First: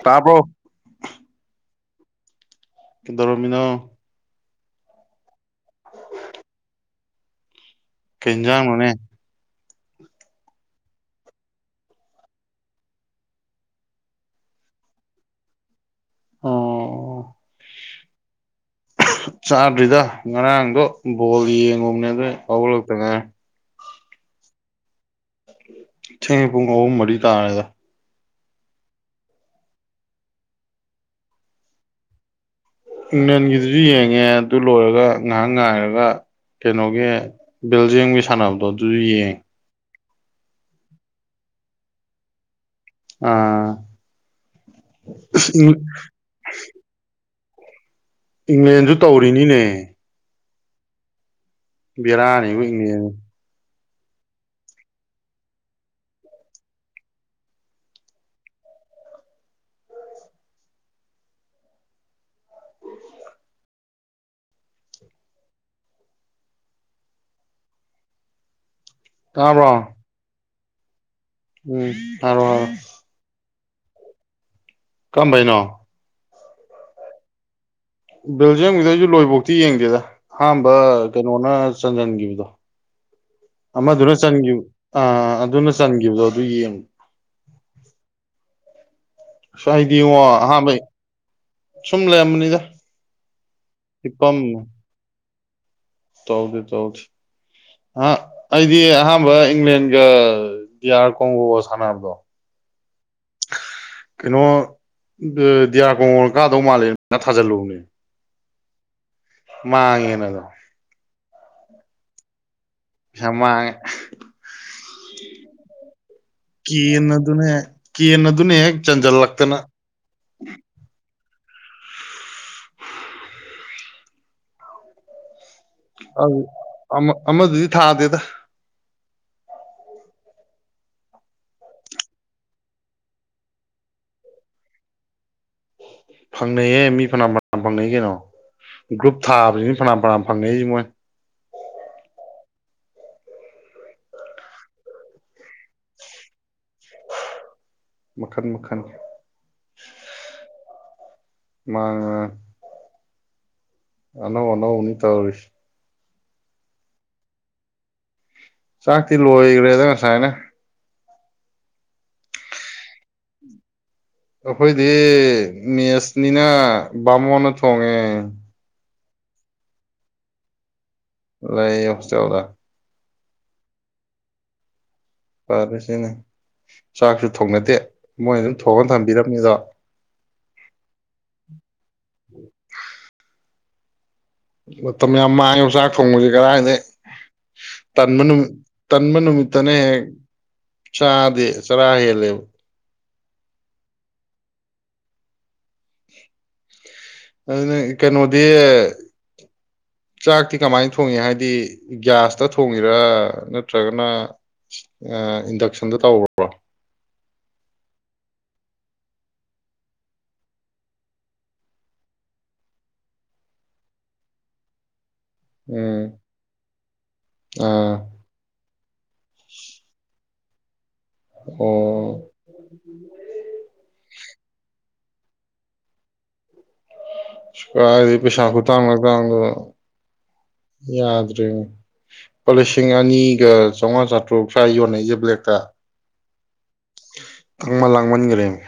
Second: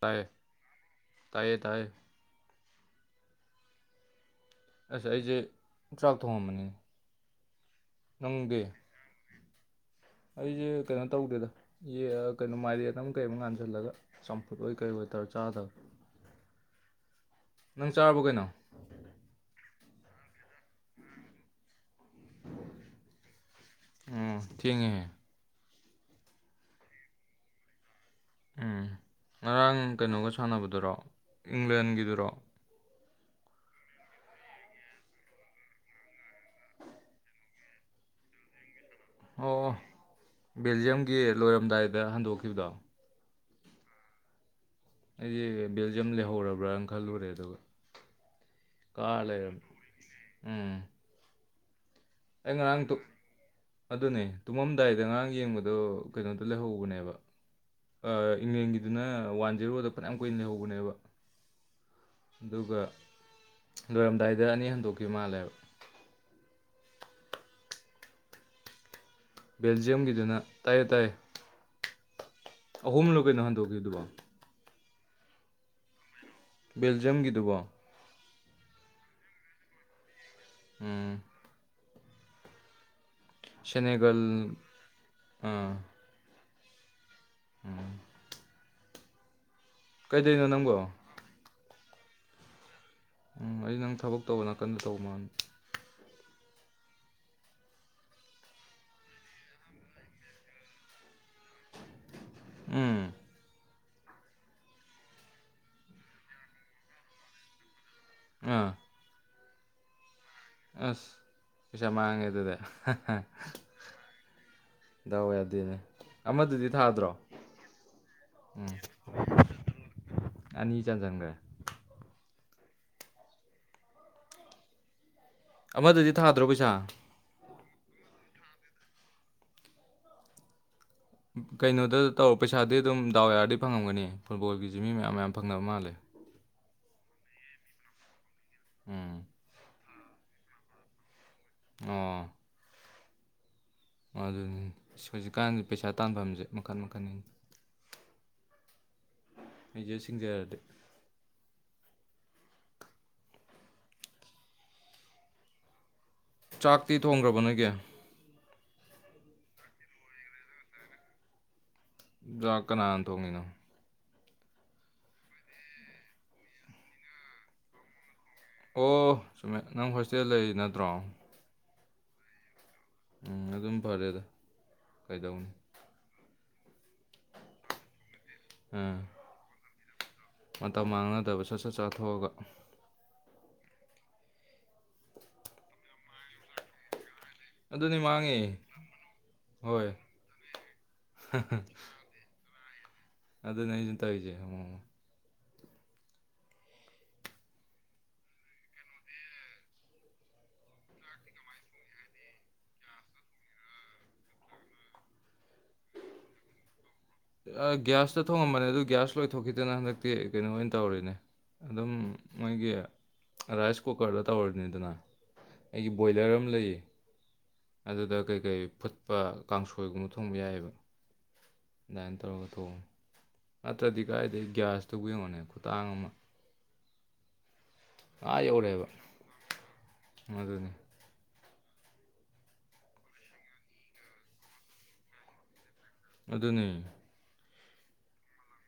ꯇꯥꯌꯦ ꯇꯥꯕ꯭ꯔꯣ ꯇꯥꯌꯦ ꯇꯥꯌꯦ ꯀꯗ ꯔꯃꯤꯅꯣ ꯑꯁ ꯑꯩꯁꯦ ꯆꯥꯛ ꯊꯣꯡꯉꯝꯕꯅꯤ ꯀꯩꯖꯥꯡ ꯅꯅꯦ ꯑꯩꯁꯦ ꯀꯩꯅꯣ ꯇꯧꯗꯦꯗ ꯀꯩꯅꯣ ꯃꯥꯏꯔꯦꯠ ꯑꯃ ꯀꯩꯝ ꯉꯥꯟꯁꯤꯜꯂꯒ ꯆꯝꯐꯨꯠ ꯑꯣꯏ ꯀꯩ ꯑꯣꯏꯗ ꯠꯇ ꯆꯥꯗ ꯑꯣ ꯅꯪ ꯆꯥꯔꯕ ꯀꯩꯅꯣ ꯆꯥꯗ꯭ꯔꯤꯗ ꯉꯔꯥꯡꯗꯣ ꯕꯣꯜ ꯌꯦꯡꯉꯣꯅꯦ ꯑꯗꯨꯣ ꯍꯧꯒꯂꯛꯇ ꯉꯔ ꯎ ꯊꯦꯡꯉꯦ ꯊꯨꯡ ꯃꯔꯤ ꯇꯥꯅꯦꯗ ꯎꯝ ꯉꯔꯥꯡ ꯀꯩꯅꯣꯒ ꯁꯥꯟꯅꯕꯗꯨꯔꯣ ꯏꯪꯂꯦꯟꯒꯤꯗꯨꯔꯣ ꯏꯪꯂꯦꯟꯒꯤꯗꯨꯁꯨ ꯌꯦꯡꯉꯦ ꯑꯗꯨ ꯂꯣꯏꯔꯒ ꯉꯥꯏꯍꯥꯛ ꯉꯥꯏꯔꯒ ꯀꯩꯅꯣꯒꯤ ꯕꯤꯜꯖꯤꯡꯒꯤ ꯁꯥꯟꯅꯕꯗꯣ ꯑꯗꯨꯁꯨ ꯌꯦꯡꯉ ꯑꯣ ꯕꯦꯜꯖꯤꯌꯝꯒꯤ ꯂꯣꯏꯔꯝꯗꯥꯏꯗ ꯍꯟꯗꯣꯛꯈꯤꯕꯗꯣ ꯑꯥ ꯑꯁ ꯑꯩꯁꯦ ꯕꯦꯜꯖꯤꯌꯝ ꯂꯩꯍꯧꯔꯕ꯭ꯔꯅ ꯈꯜꯂꯨꯔꯦ ꯑꯗꯨꯒ ꯏꯪꯂꯦꯟꯁꯨ ꯀꯥꯔ ꯂꯩꯔꯝꯃꯦ ꯇꯧꯔꯤꯅꯤꯅꯦ ꯎꯝ ꯑꯩ ꯉꯔꯥꯡ ꯕꯤꯔꯥꯅꯤꯅꯦ ꯑꯗꯨꯅꯦ ꯇꯨꯝꯃꯝꯗꯥꯏꯗ ꯑꯔꯥꯡ ꯌꯦꯡꯕꯗꯣ ꯀꯩꯅꯣꯗꯣ ꯂꯩꯍꯧꯕꯅꯦꯕ ꯏꯪꯂꯦꯟꯒꯤꯗꯨꯅ ꯋꯥꯟ ꯖꯦꯔꯣꯗ ꯐꯅꯌꯥꯝ ꯀꯨꯏꯅ ꯂꯩꯍꯧꯕꯅꯦꯕ ꯑꯗꯨꯒ ꯂꯣꯏꯔꯝꯗꯥꯏꯗ ꯑꯅꯤ ꯍꯟꯗꯣꯛꯈꯤꯕ ꯃꯥꯜꯂꯦꯕ [inaudible] ꯇꯥꯕ꯭ꯔꯣ ꯕꯦꯜꯖꯤꯌꯝꯒꯤꯗꯨꯅ ꯇꯥꯏ ꯇꯥꯏ ꯎꯝ ꯍꯥꯏꯔꯣ ꯍꯥꯏꯔꯣ ꯑꯍꯨꯝ ꯂꯦ ꯅꯍꯟꯊꯣꯛꯈꯤꯦ ꯑꯗꯨꯗꯨꯕꯥ ꯀꯝꯕꯩꯅꯣ ꯕꯦꯜꯖꯤꯌꯝꯒꯤꯗꯨꯕꯣ ꯕꯦꯜꯖꯤꯌꯝꯒꯤꯗ ꯑꯩꯁꯨ ꯂꯣꯏꯕꯧꯇꯤ ꯌꯦꯡꯗꯦꯗ ꯑꯍꯥꯟꯕ ꯎꯝ ꯀꯩꯅꯣꯅ ꯆꯟꯟꯈꯤꯕꯗꯣ ꯑꯃꯗꯨꯅ ꯁꯦꯅꯦꯒꯜ ꯆ ꯑ ꯑꯗꯨꯅ ꯆꯟꯈꯤꯕꯗꯣ ꯏꯡ ꯎꯝ ꯍꯥꯏꯗꯤꯉꯣ ꯅꯪꯕꯣ ꯑꯍꯥꯟꯕꯩ ꯁꯨꯝ ꯂꯩꯔꯝꯕꯅꯤꯗ ꯎꯝ ꯑꯩ ꯅꯪ ꯊꯕꯛ ꯍꯤꯞꯄꯝ ꯇꯧꯕ ꯅꯥꯀꯟꯗ ꯇꯧꯕ ꯃꯥꯜ ꯇꯧꯗꯦ ꯇꯧꯗꯤꯦ ꯑ ꯑꯩꯗꯤ ꯑꯍꯥꯟꯕ ꯏꯪꯂꯦꯟꯒ ꯗꯤꯌꯥꯥꯔ ꯀꯣꯡꯒꯣꯁ ꯁꯅꯕꯗ ꯎꯝ ꯀꯩꯅꯣ ꯗꯤꯌꯥꯔ ꯀꯣꯡ ꯀꯥꯗꯧ ꯃꯥꯜꯂꯦ ꯊꯥꯖꯤꯜꯂꯨꯅꯦ ꯑꯥ ꯃꯥ ꯌꯦꯦꯅ ꯑꯗꯨꯣ ꯑꯁ ꯀꯃꯗꯗ ꯆꯃ ꯗꯋꯥ ꯌꯥꯗꯅꯦ ꯀ ꯑꯗꯨꯅꯦ ꯀ ꯑꯗꯨꯅꯦ ꯍꯦꯛ ꯆꯟꯁꯤꯜꯂꯛꯇꯅ ꯑꯅꯤ ꯆꯥꯟ ꯆꯪꯈ꯭ꯔꯦ ꯑꯃꯗꯨꯗꯤ ꯑꯗꯨ ꯊꯥꯗ꯭ꯔꯣ ꯄꯩꯁꯥ ꯑꯃ ꯑꯃꯗꯨꯗꯤ ꯊꯥꯗꯦꯗ ꯀꯩꯅꯣꯗ ꯇꯧꯔ ꯄꯩꯁꯥꯗꯤ ꯑꯗꯨꯝ ꯗꯥꯎ ꯌꯥꯔꯗꯤ ꯐꯪꯉꯝꯒꯅꯤ ꯐꯨꯠꯕꯣꯜꯒꯤ ꯖꯤꯃꯤ ꯃꯌꯥꯝ ꯃꯌꯥꯝ ꯐꯪꯅꯕ ꯃꯥꯜꯂꯦ ꯐꯪꯅꯩꯌꯦ ꯃꯤ ꯐꯅꯥꯝ ꯐꯅꯥꯝ ꯐꯪꯅꯩ ꯀꯩꯅꯣ ꯒ꯭ꯔꯨꯞ ꯎꯝ ꯊꯥꯕꯁꯤꯅ ꯐ ꯐꯅ ꯐꯅꯥ ꯐꯪꯅꯤ ꯃꯣꯏ ꯑꯣ ꯑꯗꯨꯅꯤ ꯑ ꯍꯧꯖꯤꯛꯀꯥꯟꯗꯤ ꯄꯩꯁꯥ ꯇꯥꯟꯐꯝꯁꯦ ꯃꯈꯟ ꯃꯈꯟꯅꯤ ꯃꯈꯟ ꯃꯈꯟ ꯑꯩꯁꯦ ꯁꯤꯡꯖꯔꯗꯤ ꯃꯥ ꯑꯅꯥꯎ ꯑꯅꯥꯎ ꯎꯅꯤ ꯇ ꯑꯣꯏꯔꯤ ꯆꯥꯛꯇꯤ ꯊꯣꯡꯈ꯭ꯔꯕ ꯅꯣꯏꯒꯤ ꯆꯥꯛꯇꯤ ꯂꯣꯏꯈ꯭ꯔꯦꯗ ꯉꯁꯥꯏꯅ ꯖꯥꯛ ꯀꯅꯥꯅ ꯊꯣꯡꯉꯤꯅꯣ ꯑꯩꯈꯣꯏꯗꯤ ꯃꯦꯁꯅꯤꯅ ꯕꯥꯃꯣꯟꯅ ꯊꯣꯡꯉꯦ ꯑꯣ ꯁꯨꯝꯃꯦꯠ ꯅꯪ ꯍꯣꯁꯇꯦꯜ ꯂꯩꯔꯤ ꯅꯠꯇ꯭ꯔꯣ ꯂꯩ [unintelligible] ꯎꯝ ꯑꯗꯨꯝ ꯐꯔꯦꯗ ꯀꯩꯗꯧꯅꯤ ꯄꯔꯁꯤꯅꯥ ꯆꯥꯛꯁꯨ ꯊꯣꯡꯅꯗꯦ ꯃꯣꯏ ꯑꯗꯨꯝ ꯊꯣꯡꯑꯒ ꯑꯥ ꯊꯝꯕꯤꯔꯝꯃꯤꯗꯣ ꯃꯇꯝ ꯃꯥꯡꯅꯗꯕ ꯁꯠ ꯁꯠ ꯆꯥꯊꯣꯛꯑꯒ ꯃꯇꯝ ꯌꯥꯝ ꯃꯥꯡꯉꯦꯕ ꯆꯥꯛ ꯊꯣꯡꯕꯕꯁꯤ ꯀꯔꯥꯏꯗꯩ ꯑꯗꯨꯅꯤ ꯇꯟꯃ ꯃꯥꯡꯉꯦ ꯅꯨꯃꯤ ꯇꯟꯃ ꯅꯨꯃꯤꯠꯇꯅꯦ ꯍꯣꯏ ꯆꯥꯗꯦ ꯆꯔꯥ ꯍꯦ ꯂꯦꯕ ꯑꯗꯅꯤ ꯑꯩꯁꯨ ꯇꯧꯏꯖꯦ ꯑꯗꯨꯅ ꯀꯩꯅꯣꯗꯤ ꯆꯥꯛꯇꯤ ꯀꯃꯥꯏꯅ ꯊꯣꯡꯉꯤ ꯍꯥꯏꯗꯤ ꯒ꯭ꯌꯥꯁꯇ ꯊꯣꯡꯉꯤꯔ ꯅꯠꯇ꯭ꯔꯒꯅ ꯏꯟꯗꯛꯁꯟꯗ ꯇꯧ꯭ꯔꯣ ꯒꯤꯒ꯭ꯌꯥꯁꯇ ꯊꯣꯡꯉꯝꯕꯅꯦ ꯑꯗꯨ ꯒ꯭ꯌꯥꯁ ꯂꯣꯏꯊꯣꯛꯈꯤꯗꯅ ꯍꯟꯗꯛꯇꯤ ꯀꯩꯅꯣ ꯑꯣꯏꯅ ꯇꯧꯔꯤꯅꯦ ꯑꯗꯨꯝ ꯃꯣꯏꯒꯤ ꯔꯥꯏꯁ ꯀꯨꯀꯔꯗ ꯇꯧꯔꯤꯅꯤꯗꯅ ꯑꯩꯒꯤ ꯎꯝ ꯕꯣꯏꯂꯔ ꯑꯃ ꯂꯩꯌꯦ ꯑꯥ ꯑꯗꯨꯗ ꯀꯩꯀꯩ ꯐꯨꯠꯄ ꯀꯥꯡꯁꯣꯏꯒꯨꯝꯕ ꯊꯣꯡꯕ ꯌꯥꯏꯑꯕ ꯅꯥꯏꯟ ꯑꯣ ꯇꯔꯣꯒ ꯊꯣꯡꯉꯤ ꯅꯥꯠꯔꯗꯤ ꯀꯗꯥꯥꯏꯗꯒꯤ ꯒꯦꯁꯇꯨ ꯌꯦꯡꯉꯣꯅꯦ ꯈꯨꯇꯥꯡ ꯑꯃ ꯀꯔꯥꯏꯗꯩꯩ ꯑꯥ ꯄꯩꯁꯥ ꯈꯨꯇꯥꯡ ꯌꯧꯔꯦꯕ ꯂꯇꯥꯡꯗꯣ ꯑꯗꯨꯅꯤ ꯌꯥꯗ꯭ꯔꯦ ꯂꯨꯄꯥ ꯂꯤꯁꯤꯡ ꯑꯅꯤꯒ ꯆꯥꯃꯉꯥ ꯆꯥꯇ꯭ꯔꯨꯛ ꯁꯋꯥꯥ ꯌꯣꯟꯅꯩꯁꯦ ꯕ꯭ꯂꯦꯛꯇ ꯑꯗꯨꯅꯤ ꯇꯥꯡꯃꯟ ꯂꯥꯡꯃꯟꯒꯔꯦꯃꯤ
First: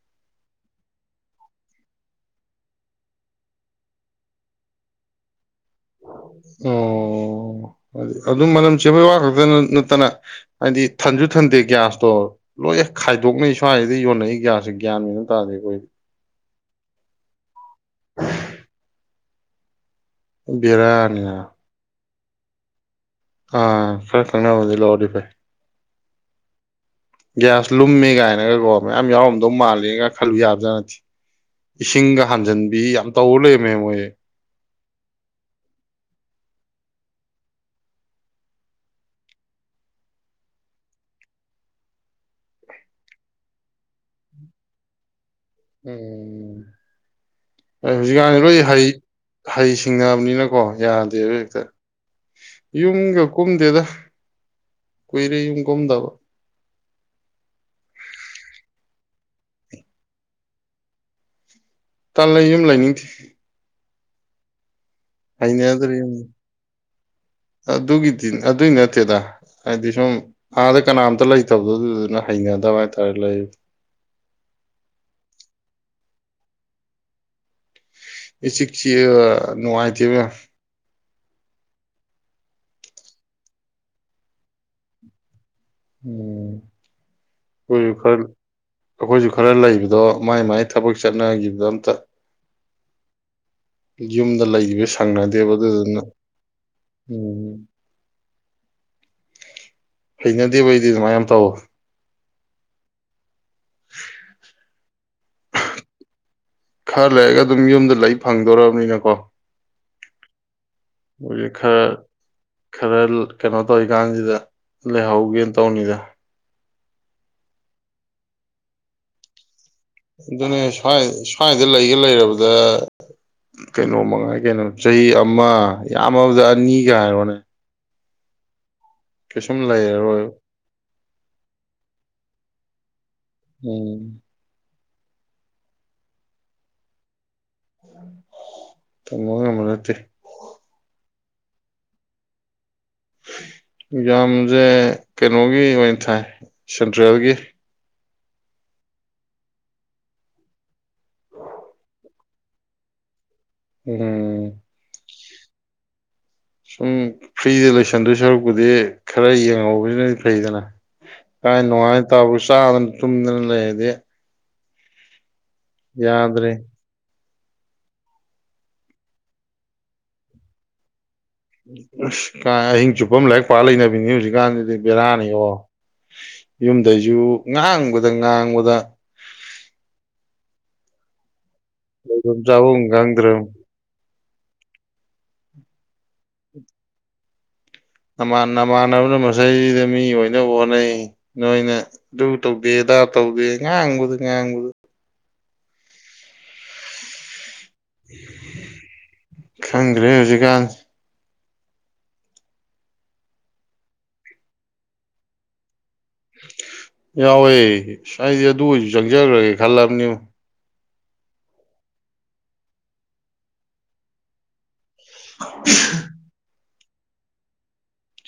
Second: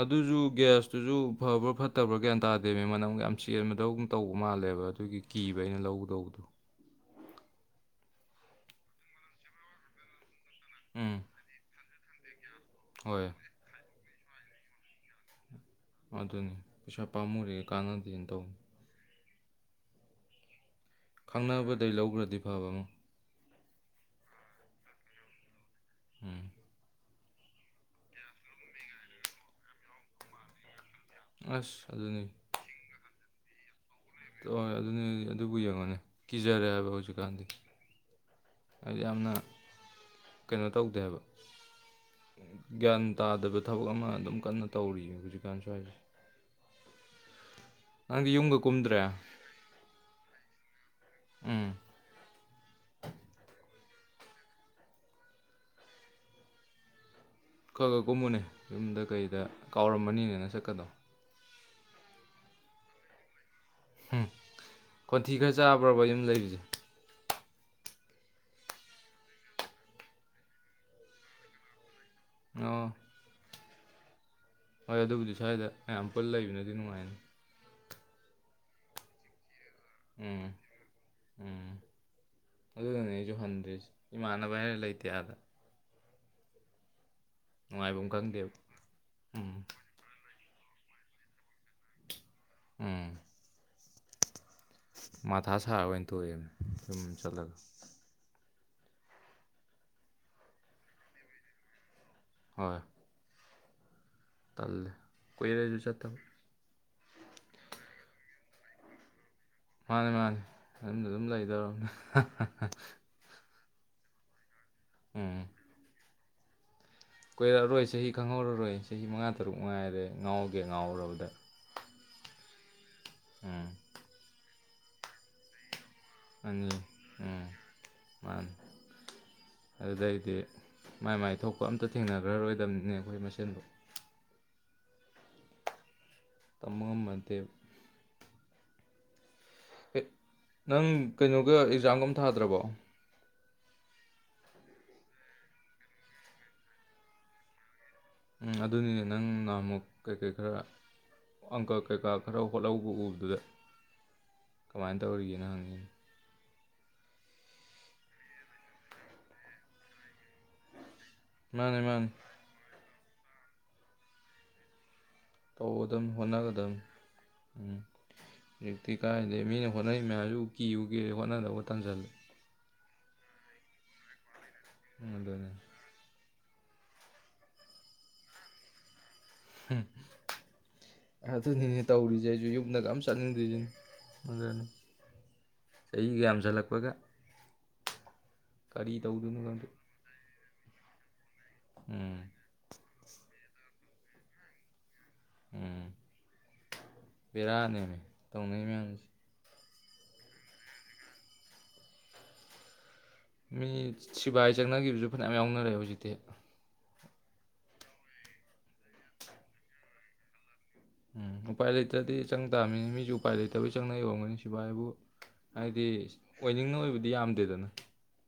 ꯑꯗꯨꯁꯨ ꯒ꯭ꯌꯥꯁꯇꯨꯖꯁꯨ ꯐꯕ꯭ꯔꯥ ꯐꯠꯇꯕ꯭ꯔꯥ ꯒꯌꯥꯟ ꯇꯥꯗꯦꯃꯤ ꯃꯅꯝ ꯌꯥꯝ ꯆꯦꯟꯕꯗꯧ ꯇꯧꯕ ꯃꯥꯜꯂꯦ ꯅꯦꯕ ꯑꯗꯨꯒꯤ ꯀꯤꯕ ꯑꯩꯅ ꯂꯧꯒꯗꯧꯕꯗꯨ ꯑꯣ ꯑꯗꯨꯝ ꯃꯅꯝ ꯆꯦꯄꯩ ꯋꯥ ꯈꯛꯇꯅ ꯅꯠꯇꯅ ꯍꯥꯏꯗꯤ ꯎꯝ ꯊꯟꯁꯨ ꯊꯟꯗꯦ ꯒ꯭ꯌꯥꯁꯇꯣ ꯂꯣꯏ ꯍꯣꯏ ꯈꯥꯏꯗꯣꯛꯅꯩ ꯁ꯭ꯋꯥꯏꯁꯤꯗ ꯌꯣꯟꯅꯩ ꯒꯦꯁ ꯁꯤ ꯒꯦꯜ ꯃꯦꯜ ꯑꯃꯇꯥ ꯇꯥꯗꯦ ꯑꯩꯈꯣꯏꯁꯨ ꯑꯗꯨꯅꯤ ꯄꯩꯁꯥ ꯄꯥꯝꯃꯨꯔꯦ ꯀꯥꯟꯅꯗꯦꯅ ꯇꯧꯅꯤ ꯕꯦꯔꯥꯅꯤꯅ ꯈꯪꯅꯕꯗꯩ ꯂꯧꯈ꯭ꯔꯗꯤ ꯐꯕ ꯑꯃꯣ ꯑꯥ ꯈꯔ ꯈꯪꯅꯕꯗꯤ ꯂꯥꯛꯑꯣꯗꯤ ꯐꯩ ꯎꯝ ꯒ꯭ꯌꯥꯁ ꯂꯨꯝꯃꯦ ꯀꯥꯏꯅꯒꯀꯣ ꯃꯌꯥꯝ ꯌꯥꯎꯔꯝꯗꯧ ꯃꯥꯜꯂꯒ ꯈꯜꯂꯨ ꯌꯥꯕꯖꯥ ꯅꯠꯇꯦ ꯑꯁ ꯑꯗꯨꯅꯤ ꯏꯁꯤꯡꯒ ꯍꯥꯟꯖꯟꯕꯤ ꯌꯥꯝ ꯇꯧꯔ ꯂꯩꯔꯝꯃꯦ ꯃꯣꯏꯦ ꯍ ꯑꯗꯨꯅꯤ ꯑꯗꯨꯕꯨ ꯌꯦꯡꯉꯣꯅꯦ ꯀꯤꯖꯔꯦ ꯍꯥꯏꯕ ꯍꯧꯖꯤꯛꯀꯥꯟꯁꯤ ꯌꯥꯝꯅ ꯀꯩꯅꯣ ꯇꯧꯗꯦꯕ ꯒ꯭ꯌꯥꯟ ꯇꯥꯗꯕ ꯊꯕꯛ ꯑꯃ ꯑꯗꯨꯝ ꯀꯟꯅ ꯇꯧꯔꯤ ꯍꯧꯖꯤꯛ ꯎꯝꯝ ꯍꯣꯏ ꯅꯪꯗꯤ ꯍꯧꯖꯤꯛꯀꯥꯟꯗꯤ ꯂꯣꯏ ꯌꯨꯝꯒ ꯍꯩ ꯀꯨꯝꯗ꯭ꯔꯦ ꯍꯩ ꯁꯤꯡꯅꯕꯅꯤꯅꯀꯣ ꯌꯥꯗꯦ ꯕꯥ ꯍꯦꯛꯇ ꯎꯝ ꯌꯨꯝꯒ ꯀꯨꯝꯗꯦꯗ ꯀꯨꯏꯔꯦ ꯌꯨꯝ ꯀꯨꯝꯗꯕ ꯈ ꯈ ꯀꯨꯝꯃꯨꯅꯦ ꯌꯨꯝꯗ ꯀꯩꯗ ꯀꯥꯎꯔꯃꯅꯤꯅꯦꯅ ꯁꯛꯀꯗꯣ ꯇꯥꯟ ꯂꯩꯥꯏ ꯌꯨꯝꯂꯥꯏ ꯅꯤꯡꯗꯤ ꯎꯝ ꯀꯣꯟꯊꯤ ꯈꯔ ꯆꯥꯕ꯭ꯔꯕ ꯌꯨꯝ ꯂꯩꯕꯥꯁꯦ ꯑꯗꯨꯒꯤꯗꯤ ꯑꯗꯨꯏ ꯅꯠꯇꯦꯗ ꯍꯥꯏꯗꯤ ꯁꯨꯝ ꯑꯥꯗ ꯀꯅꯥꯝꯇ ꯂꯩꯇꯕꯗꯣ ꯑꯗꯨꯗꯨꯅ ꯍꯩꯅꯗꯕ ꯑꯣ ꯍꯥꯏꯇꯥꯔꯦ ꯂꯩ ꯍꯣꯏ ꯑꯗꯨꯕꯨꯗꯤ ꯁ꯭ꯋꯥꯏꯗ ꯃꯌꯥꯝ ꯄꯨꯟꯅ ꯂꯩꯕꯅꯗꯤ ꯅꯨꯡꯉꯥꯏꯅꯤ ꯏꯆꯤꯛ ꯆꯤꯀꯥꯒꯥ ꯅꯨꯉꯥꯏꯇꯦꯕꯥ ꯌꯥꯝ ꯎꯝ ꯎꯝ ꯑꯗꯨꯗꯨꯅꯦ ꯑꯩꯁꯨ ꯍꯟꯗꯦꯁ ꯏꯃꯥꯟꯅꯕ ꯍꯥꯏꯔ ꯂꯩꯇꯦ ꯑꯥꯗ ꯎ ꯑꯩꯈꯣꯏꯁꯨ ꯅꯨꯡꯉꯥꯏꯕꯝ ꯈꯔ ꯈꯪꯗꯦꯕ ꯑꯩꯈꯣꯏꯁꯨ ꯎꯝ ꯈꯔ ꯂꯩꯕꯗꯣ ꯃꯥꯏ ꯃꯥꯏ ꯊꯕꯛ ꯆꯠꯅꯈꯤꯕꯗ ꯑꯝꯇ ꯎꯝ ꯌꯨꯝꯗ ꯂꯩꯕ ꯁꯪꯅꯗꯦꯕ ꯃꯊꯥ ꯁꯥꯔ ꯑꯗꯨꯗꯨꯅ ꯑꯣꯏꯅ ꯇꯣꯛꯑꯦꯃꯤ ꯌꯨꯝ ꯎꯝ ꯆꯠꯂꯒ ꯍꯩꯅꯗꯦ ꯐꯩꯗꯤ ꯁꯨꯃꯥꯏ ꯌꯥꯝ ꯇꯧꯋ ꯍꯣꯏ ꯇꯜꯂꯦ ꯀꯨꯏꯔꯦ ꯑꯩꯁꯨ ꯆꯠꯇꯕ ꯈꯔ ꯂꯩꯔꯒ ꯑꯗꯨꯝ ꯌꯨꯝꯗ ꯂꯩ ꯐꯪꯗꯣꯔꯔꯕꯅꯤꯅ ꯀꯣ ꯃꯥꯅꯤ ꯃꯥꯅꯤ ꯑꯗꯨꯝ ꯑꯗꯨꯝ ꯈꯔ ꯂꯩꯗꯔꯕꯅꯦ ꯈꯔ ꯀꯩꯅꯣ ꯇꯧꯔꯤꯀꯥꯟꯁꯤꯗ ꯂꯩꯍꯧꯒꯦꯅ ꯇꯧꯅꯤꯗ ꯀꯣꯏꯔꯛꯑꯔꯣꯏ ꯆꯍꯤ ꯈꯪꯍꯧꯔꯔꯣꯏ ꯆꯍꯤ ꯃꯉꯥ ꯇꯔꯨꯛ ꯉꯥꯏꯔꯦ ꯑꯗꯨꯅꯦ ꯉꯥꯎꯒꯦ ꯁ꯭ꯋꯥꯏ ꯉꯥꯎꯔꯕꯗ ꯁ꯭ꯋꯥꯏꯗ ꯂꯩꯒ ꯂꯩꯔꯕꯗ ꯎꯝ ꯀꯩꯅꯣ ꯃꯉꯥꯏ ꯀꯩꯅꯣꯅꯤ ꯆꯍꯤ ꯑꯃ ꯌꯥꯝꯃꯕꯗ ꯑꯅꯤ ꯑꯅꯤꯒ ꯍꯥꯏꯔꯣꯅꯦ ꯎꯝ ꯃꯥꯅꯤ ꯀꯩꯁꯨꯝ ꯂꯩꯔꯔꯣꯏ ꯑꯗꯨꯗꯩꯗꯤ ꯃꯥꯏ ꯃꯥꯏ ꯊꯣꯛꯄ ꯑꯝꯇ ꯊꯦꯡꯅꯈ꯭ꯔꯔꯣꯏ ꯑꯩꯈꯣꯏ ꯃꯁꯦꯟꯕꯨ ꯎꯝ ꯇꯃꯝ ꯃꯇ ꯇꯃ ꯑꯦ ꯃꯅꯛꯇꯔꯤ ꯅꯪ ꯀꯩꯅꯣꯒ ꯑꯦꯛꯖꯥꯝꯒꯨꯝ ꯊꯥꯗ꯭ꯔꯕꯣ ꯌꯥꯝꯁꯦ ꯀꯩꯅꯣꯒꯤ ꯑꯣꯏꯅ ꯊꯥꯏ ꯁꯦꯟꯇ꯭ꯔꯦꯜꯒꯤ ꯎꯝ ꯑꯗꯨꯅꯤꯅꯦ ꯅꯪ ꯅꯍꯃꯨꯛ ꯀꯩꯀꯩ ꯈꯔ ꯑꯪꯀ ꯀꯩꯀꯥ ꯈꯔ ꯍꯣꯠꯍꯧꯕ ꯎꯕꯗꯨꯗ ꯎꯝ ꯀꯃꯥꯏꯅ ꯇꯧꯔꯤꯒꯦꯅꯣ ꯍꯪꯉꯤ ꯁꯨꯝ ꯐ꯭ꯔꯤꯗ ꯂꯣꯏꯁꯟꯗꯣꯏ ꯁꯔꯨꯛꯄꯨꯗꯤ ꯈꯔ ꯌꯦꯡꯍꯧꯕꯁꯤꯅꯗꯤ ꯐꯩꯗꯅ ꯀꯥꯏꯅ ꯃꯥꯅꯦ ꯅꯨꯡꯉꯥꯏ ꯃꯥꯅꯦ ꯇꯕꯨ ꯆꯥꯗꯅ ꯇꯨꯝꯗꯅ ꯂꯩꯔꯗꯤ ꯇꯧ ꯑꯗꯨ ꯌꯥꯗ꯭ꯔꯦ ꯍꯣꯠꯅꯒꯗꯝꯕ ꯎꯝ ꯍꯧꯖꯤꯛꯇꯤ ꯀꯥꯏꯗꯦ ꯃꯤꯅ ꯍꯣꯠꯅꯔꯤ ꯃꯌꯥꯝꯁꯨ ꯀꯤꯌ ꯀꯦꯦ ꯑꯁ ꯀꯥꯏ ꯑꯍꯤꯡ ꯆꯨꯞꯄ ꯑꯃ ꯂꯥꯏꯔꯤꯛ ꯄꯥ ꯂꯩꯅꯕꯤꯅꯤ ꯍꯧꯖꯤꯛꯀꯥꯟꯗꯤ ꯑꯗꯨ ꯕꯦꯔꯥꯅꯤ ꯑꯗꯨꯅꯤ ꯑꯣꯣ ꯌꯨꯝꯗꯩꯁꯨ ꯉꯥꯡꯕꯗ ꯉꯥꯡꯕꯗ ꯑ ꯑꯗꯨꯅꯤꯅꯦ ꯇꯧꯔꯤꯁꯦ ꯂꯩꯐꯝ ꯑꯩꯁꯨ ꯆꯥꯐꯝ ꯌꯨꯝꯗꯒ ꯌꯥꯝ ꯈꯪꯗ꯭ꯔꯕ ꯆꯠꯅꯤꯡꯗ꯭ꯔꯤꯁꯤꯅꯤ ꯑꯗꯨꯅꯤ ꯆꯍꯤꯒ ꯌꯥꯝꯖꯜꯂꯛꯄꯒ ꯅꯥꯟ ꯅꯃꯥꯟꯅꯕꯅ ꯃꯁꯩꯗ ꯃꯤ ꯑꯣꯏꯅꯕ ꯍꯣꯠꯅꯩ ꯅꯣꯏꯅ ꯎꯝ ꯇꯧꯗꯦꯗꯥ ꯇꯧꯕꯗꯦ ꯉꯥꯡꯕꯗꯨ ꯉꯥꯡꯕꯗ ꯎꯝ ꯔꯥ ꯅꯃꯦ ꯇꯧꯅꯩ ꯃꯅꯁꯤ ꯈꯪꯈ꯭ꯔꯦ ꯍꯧꯖꯤꯛꯀꯥꯟ ꯃꯤ ꯁꯤꯕꯥꯥꯏ ꯆꯪꯅꯈꯤꯕꯁꯨ ꯐꯅꯌꯥꯝ ꯌꯥꯎꯅꯔꯦ ꯍꯧꯖꯤꯛꯇꯤ ꯌꯥꯎꯋꯦ ꯉꯥꯏꯗꯤ ꯑꯗꯨ ꯑꯣꯏꯁꯨ ꯆꯪꯖꯈ꯭ꯔꯒꯦ ꯈꯜꯂꯕꯅꯤ ꯎꯝ ꯎꯄꯥꯏ ꯂꯩꯇ꯭ꯔꯗꯤ ꯆꯪ ꯇꯥꯃꯤꯅꯤ ꯃꯤꯁꯨ ꯎꯄꯥꯏ ꯂꯩꯇꯕꯒꯤ ꯆꯪꯅ ꯌꯧꯔꯝꯒꯅꯤ ꯁꯤꯚ ꯍꯥꯏꯕꯨ ꯍꯥꯏꯗꯤ ꯑꯣꯏꯅꯤꯡꯅ ꯑꯣꯏꯕꯗꯤ ꯌꯥꯝꯗꯦꯗꯅ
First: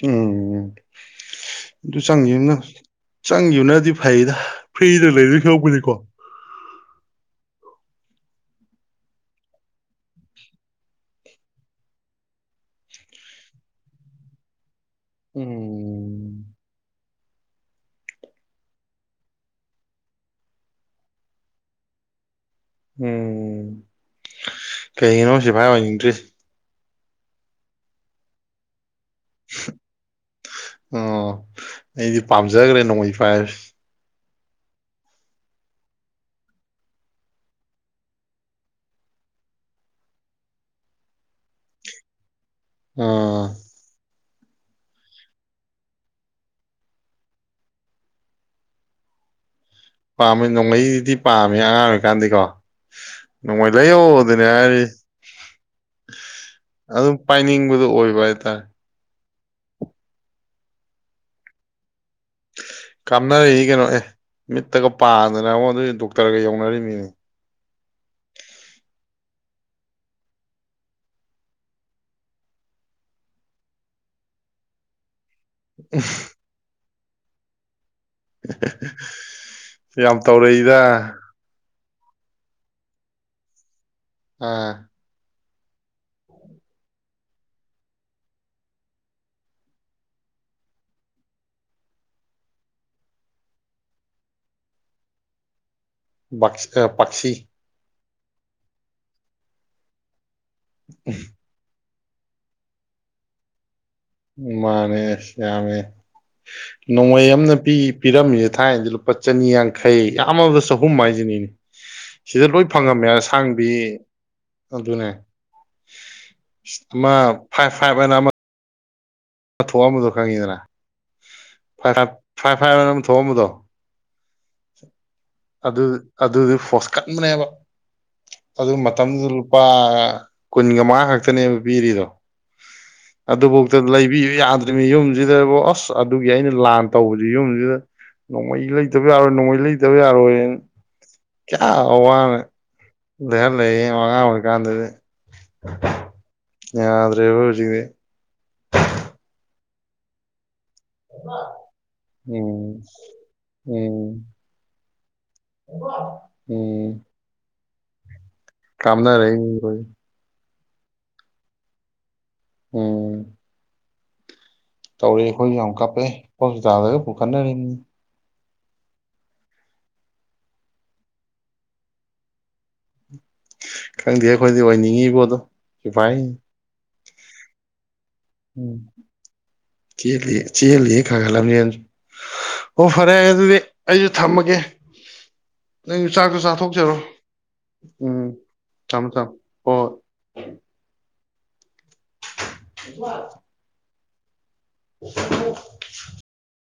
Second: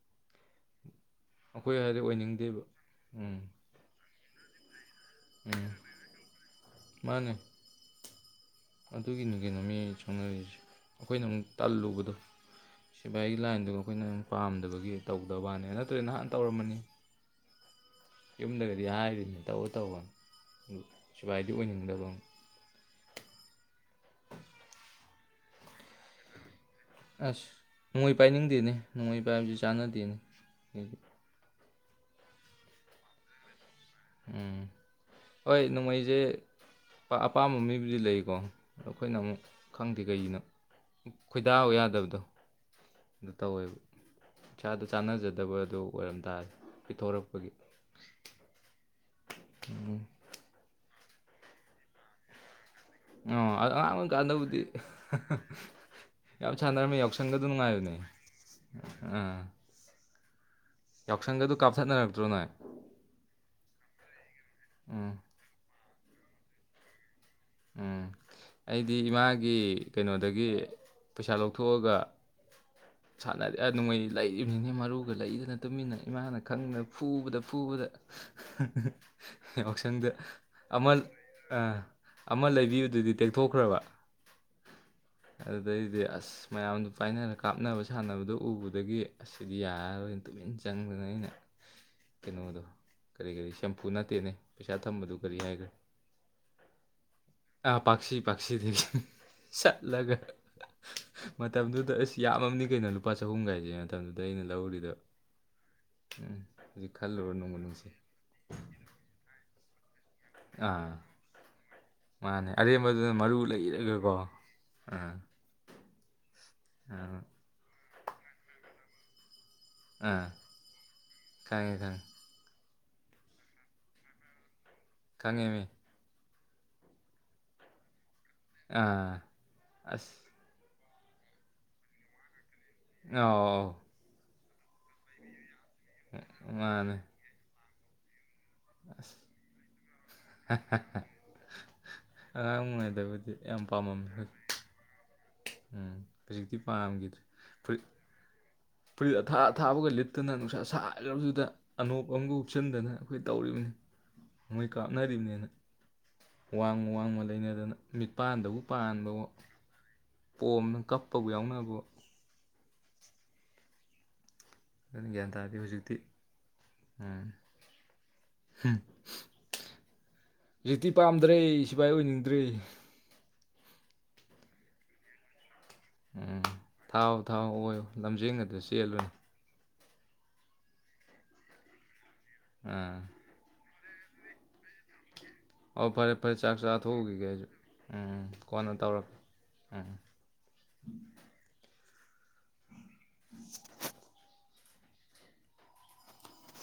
ꯎꯝ ꯑꯩꯈꯣꯏ ꯑꯗꯨ ꯍꯥꯏꯗꯤ ꯆꯪꯉꯅ ꯑꯣꯏꯅꯤꯡꯗꯦꯕ ꯎꯝ ꯆꯪꯈꯤꯕꯅꯗꯤ ꯐꯩꯗ ꯐ꯭ꯔꯤꯗ ꯂꯩꯗꯣꯏ ꯈꯧꯕꯅꯤꯀꯣ ꯃꯥꯅꯤ ꯑꯗꯨꯒꯤ ꯀꯩꯅꯣ ꯃꯤ ꯆꯪꯅꯔꯤꯁꯦ ꯑꯩꯈꯣꯏꯅ ꯑꯃꯨꯛ ꯇꯜꯂꯨꯕꯗꯣ ꯁꯤꯐꯥꯏꯒꯤ ꯂꯥꯏꯟꯗꯨꯒ ꯑꯩꯈꯣꯏꯅ ꯄꯥꯝꯗꯕꯒꯤ ꯇꯧꯗꯕꯅꯦ ꯅꯠꯇ꯭ꯔꯗꯤ ꯅꯍꯥꯟ ꯎꯝ ꯇꯧꯔꯝꯝꯕꯅꯤ ꯌꯨꯝꯗꯒꯗꯤ ꯍꯥꯏꯔꯤꯅꯦ ꯇꯧ ꯇꯧꯕ ꯁꯨꯄꯥꯏꯗꯤ ꯑꯣꯏꯅꯤꯡꯗꯕ ꯎꯝ ꯀꯩꯒꯤꯅꯣ ꯁꯤꯐꯥꯏ ꯑꯣꯏꯅꯤꯡꯗ꯭ꯔꯤ ꯑꯁ ꯅꯣꯡꯃꯩ ꯄꯥꯏꯅꯤꯡꯗꯦꯅꯦ ꯅꯣꯡꯃꯩ ꯄꯥꯏꯕꯕꯁꯤ ꯆꯥꯟꯅꯗꯦꯅꯦ ꯑꯣ ꯑꯩꯗꯤ ꯄꯥꯝꯖꯈ꯭ꯔꯦ ꯅꯣꯡꯃꯩ ꯄꯥꯏꯔꯁꯤ ꯎꯝ ꯍꯣꯏ ꯅꯣꯡꯃꯩꯁꯦ ꯑꯄꯥꯝꯕ ꯃꯤꯕꯨꯗꯤ ꯂꯩꯀꯣ ꯑꯩꯈꯣꯏꯅ ꯑꯃꯨꯛ ꯈꯪꯗꯦ ꯀꯩꯒꯤꯅꯣ ꯈꯣꯏꯗꯥꯎ ꯌꯥꯗꯕꯗꯣ ꯑꯗꯨ ꯑꯥ ꯇꯧꯋꯦꯕ ꯏꯁꯥꯗ ꯆꯥꯟꯅꯖꯗꯕ ꯑꯗꯨ ꯑꯣꯏꯔꯝ ꯇꯥꯔꯦ ꯄꯤꯊꯣꯔꯛꯄꯒꯤ ꯎꯝ ꯄꯥꯝꯃꯦ ꯅꯣꯡꯃꯩꯗꯤ ꯄꯥꯝꯃꯦ ꯑꯉꯥꯡ ꯑꯣꯏꯔꯤꯀꯥꯟꯗꯤꯀꯣ ꯑꯣ ꯑ ꯅꯣꯡꯃꯩ ꯑꯥꯡ ꯑꯃ ꯂꯩꯌꯣꯗꯅꯦ ꯀꯥꯟꯗꯕꯨꯗꯤ ꯍꯥꯏꯔꯤ ꯌꯥꯝ ꯁꯥꯟꯅꯔꯝꯃꯦ ꯑꯗꯨꯝ ꯌꯥꯎꯁꯟꯒꯗꯨ ꯄꯥꯏꯅꯤꯡꯕꯗꯣ ꯅꯨꯡꯉꯥꯏꯕꯅꯦ ꯑꯣꯏꯕ ꯍꯥꯏꯇꯥꯔꯦ ꯑꯥ ꯂꯁꯪꯒ ꯇꯕꯨ ꯀꯞꯁꯗꯅꯅꯥꯔ ꯀꯥꯞꯅꯔꯛꯏ ꯀꯩꯅꯣ ꯑꯦ ꯃꯤꯠꯇꯒ ꯎꯝ ꯄꯥꯗꯅ ꯑꯃꯣ ꯑꯗꯨ ꯈꯔꯒ ꯌꯧꯅꯔꯤꯃꯤꯅꯤ ꯎꯝ ꯑꯩꯗꯤ ꯏꯃꯥꯒꯤ ꯀꯩꯅꯣꯗꯒꯤ ꯄꯩꯁꯥ ꯂꯧꯊꯣꯛꯑꯒ ꯁꯥꯟꯅꯔꯦ ꯅꯅꯨꯡꯃꯩꯅꯤ ꯂꯩꯔꯤꯕꯅꯤꯅꯦ ꯃꯔꯨꯒ ꯂꯩꯗꯅ ꯇꯨꯃꯤꯟꯅ ꯏꯃꯥꯅ ꯈꯪꯗꯅ ꯐꯨꯕꯗ ꯐꯨꯕꯗ ꯌꯥꯎꯁꯪꯗ ꯌꯥꯝ ꯇꯧꯔꯛꯏꯗ ꯑꯃꯜ ꯑ ꯑꯃ ꯂꯩꯕꯤꯨꯗꯨꯗꯤ ꯇꯦꯛꯊꯣꯛꯈ꯭ꯔꯕ ꯑꯥ ꯑꯗꯨꯗꯩꯗꯤ ꯑꯁ ꯃꯌꯥꯝꯗꯨ ꯄꯥꯏꯅꯔꯒ ꯀꯥꯞꯅꯕ ꯁꯥꯟꯅꯕꯗꯣ ꯎꯕꯗꯒꯤ ꯑꯁꯤꯗꯤ ꯌꯥꯔꯔꯣꯏ ꯇꯨꯃꯤꯟ ꯆꯪꯗꯗ ꯑꯩꯅ ꯀꯩꯅꯣꯗꯣ ꯀꯔꯤ ꯀꯔꯤ ꯁꯦꯝꯄꯐꯨ ꯅꯠꯇꯦꯅꯦ ꯄꯩꯁꯥ ꯊꯝꯕꯗꯨ ꯀꯔꯤ ꯍꯥꯏꯈ꯭ꯔꯦ ꯄꯤ ꯑꯥ ꯄꯥꯛꯁꯤ ꯄꯥꯛꯁꯤ ꯊꯦꯡꯁ ꯆꯠꯂꯒ ꯃꯇꯝꯗꯨꯗ ꯁꯤ ꯌꯥꯝꯃ ꯀꯩꯅꯣ ꯂꯨꯄꯥ ꯆꯍꯨꯝ ꯀꯥꯏꯁꯦꯅ ꯃꯥꯅꯦꯁꯃꯦ ꯎꯝ ꯍꯧꯖꯤꯛ ꯅꯣꯡꯃꯩ ꯈꯜꯂꯨꯔ ꯑꯃꯅ ꯅꯣꯡꯕꯨ ꯅꯨꯡꯁꯤ ꯄꯤꯔꯝꯃꯤꯁꯦ ꯊꯥꯏꯅꯗꯤ ꯂꯨꯄꯥ ꯆꯅꯤ ꯌꯥꯡꯈꯩ ꯌꯥꯝꯃꯗ ꯆꯍꯨꯝ ꯑꯥ ꯍꯥꯏꯁꯤꯅꯦꯅꯦ ꯃꯥꯅꯦ ꯑꯔꯦꯝꯕꯗꯨꯅ ꯃꯔꯨ ꯂꯩꯔꯒꯀꯣ ꯑꯗꯨꯅꯦ ꯑꯥ ꯑꯃ ꯑꯥ ꯐꯥꯏꯚ ꯐꯥꯏꯚ ꯍꯥꯏꯅ ꯑꯃ ꯊꯣꯛꯣꯛꯑꯝꯕꯗꯣ ꯑꯥ ꯈꯪꯉꯤꯗꯅ ꯈꯪꯉꯦ ꯈꯪꯉꯦ ꯐꯥꯏ ꯃꯅ ꯊꯣꯡꯝꯕꯗꯣ ꯀꯅꯤꯃꯤ ꯑꯗꯨꯗꯤ ꯐꯣꯁꯀꯠꯕꯅꯦꯕ ꯑꯗꯨ ꯑꯥ ꯃꯇꯝꯗꯨꯗ ꯂꯨꯄꯥ ꯑꯁ ꯀꯨꯟꯒ ꯃꯉ ꯉꯥꯛꯇꯅꯦꯕ ꯄꯤꯔꯤꯗꯣ ꯑꯧ ꯑꯗꯨꯐꯧꯗ ꯂꯩꯕꯤꯌꯨ ꯌꯥꯗ꯭ꯔꯤꯕꯅꯤ ꯌꯨꯝꯁꯤꯗꯕꯨ ꯑꯁ ꯑꯁ ꯑꯗꯨꯒꯤ ꯑꯩꯅ ꯑꯧ ꯂꯥꯟ ꯃꯥꯅꯦ ꯇꯧꯕꯁꯤ ꯌꯨꯝꯁꯤꯗ ꯅꯣꯡꯃꯩ ꯂꯩꯇꯕ ꯑꯁ ꯌꯥꯔꯣꯏ ꯅꯣꯡꯃꯩ ꯂꯩꯇꯕ ꯌꯥꯔꯣꯏ ꯨ ꯀꯌꯥ ꯋꯥꯋꯥꯅ ꯑꯉꯥꯡ ꯑꯣꯏꯔꯤꯉꯩꯗꯕꯨꯗꯤ ꯂꯩꯍꯔ ꯌꯥꯝ ꯂꯩꯌꯦ ꯄꯥꯝꯃꯝꯃꯦ ꯑꯉꯥꯡ ꯍꯧꯖꯤꯛ ꯑꯣꯏꯔꯤꯀꯥꯟꯗꯗꯤ ꯎꯝ ꯍꯧꯖꯤꯛꯇꯤ ꯌꯥꯗ꯭ꯔꯦꯕ ꯑꯣꯏꯗꯤꯦ ꯄꯔꯤ ꯊꯥ ꯊꯥꯕꯒ ꯂꯤꯇꯅꯅꯁ ꯁꯥꯥꯏꯈ꯭ꯔꯕꯗꯨꯗ ꯑꯅꯣꯞ ꯑꯃꯒ ꯎꯝ ꯎꯞꯆꯤꯟꯗꯅ ꯑꯩꯈꯣꯏ ꯇꯧꯔꯤꯕꯅꯤ ꯎꯝ ꯅꯣꯡꯣꯏ ꯀꯥꯞꯅꯔꯤꯕꯅꯤ ꯋꯥꯡꯃ ꯎꯝ ꯋꯥꯡꯃ ꯂꯩꯅꯗꯅ ꯃꯤꯠꯄꯥꯟꯗꯕꯨ ꯄꯥꯟꯕ ꯀꯥꯞꯅꯔꯛꯏ ꯃꯤ ꯂꯣꯏ ꯄꯣꯝꯅ ꯀꯞꯄꯕꯨ ꯌꯥꯎꯅꯕ ꯑꯣ ꯑꯗꯨꯅ ꯇꯧꯔꯦ ꯒ꯭ꯌꯥꯟ ꯇꯥꯗꯦ ꯑꯩꯈꯣꯏꯁꯨ ꯌꯥꯝ ꯍꯧꯖꯤꯛꯇꯤ ꯀꯞꯄꯦ ꯍꯣꯁꯄꯤꯇꯥꯜꯗꯒ ꯄꯨꯈꯠꯅꯔꯤꯅꯤ ꯎ ꯍꯧꯖꯤꯛꯇꯤ ꯄꯥꯝꯗ꯭ꯔꯦ ꯁꯤꯐꯥꯏ ꯑꯣꯏꯅꯤꯡꯗ꯭ꯔꯤ ꯈꯪꯗꯦ ꯑꯩꯈꯣꯏꯗꯤ ꯑꯣꯏꯅꯤꯡꯉꯤꯕꯣꯗꯣ ꯁꯤꯐꯥꯏ ꯎꯝ ꯊꯥꯎ ꯊꯥꯎ ꯑꯣꯏꯌꯨ ꯂꯝꯖꯤꯡ ꯑꯗꯨ ꯎꯝ ꯆꯦꯜꯂꯨꯅꯤ ꯆꯦꯜꯂꯤ ꯆꯦꯜꯂꯤ ꯈꯥꯒ ꯂꯝꯅꯤ ꯑꯣ ꯑꯥ ꯐꯔꯦ ꯑꯗꯨꯗꯤ ꯑꯩꯁꯨ ꯊꯝꯃꯒꯦ ꯑꯣ ꯅꯪꯁꯨ ꯐꯔꯦ ꯐꯔꯦ ꯆꯥꯛꯇꯣ ꯆꯥꯛ ꯆꯥꯊꯣꯛꯆꯔꯣ ꯆꯥꯊꯣꯛꯎꯈꯤꯒꯦ ꯎꯝ ꯎꯝ ꯀꯣꯟꯅ ꯊꯝꯃꯣ ꯇꯧꯔꯛꯦ ꯊꯝꯃꯣ ꯎꯝ ꯍꯣꯏ [unintelligible] ꯋꯥ [unintelligible]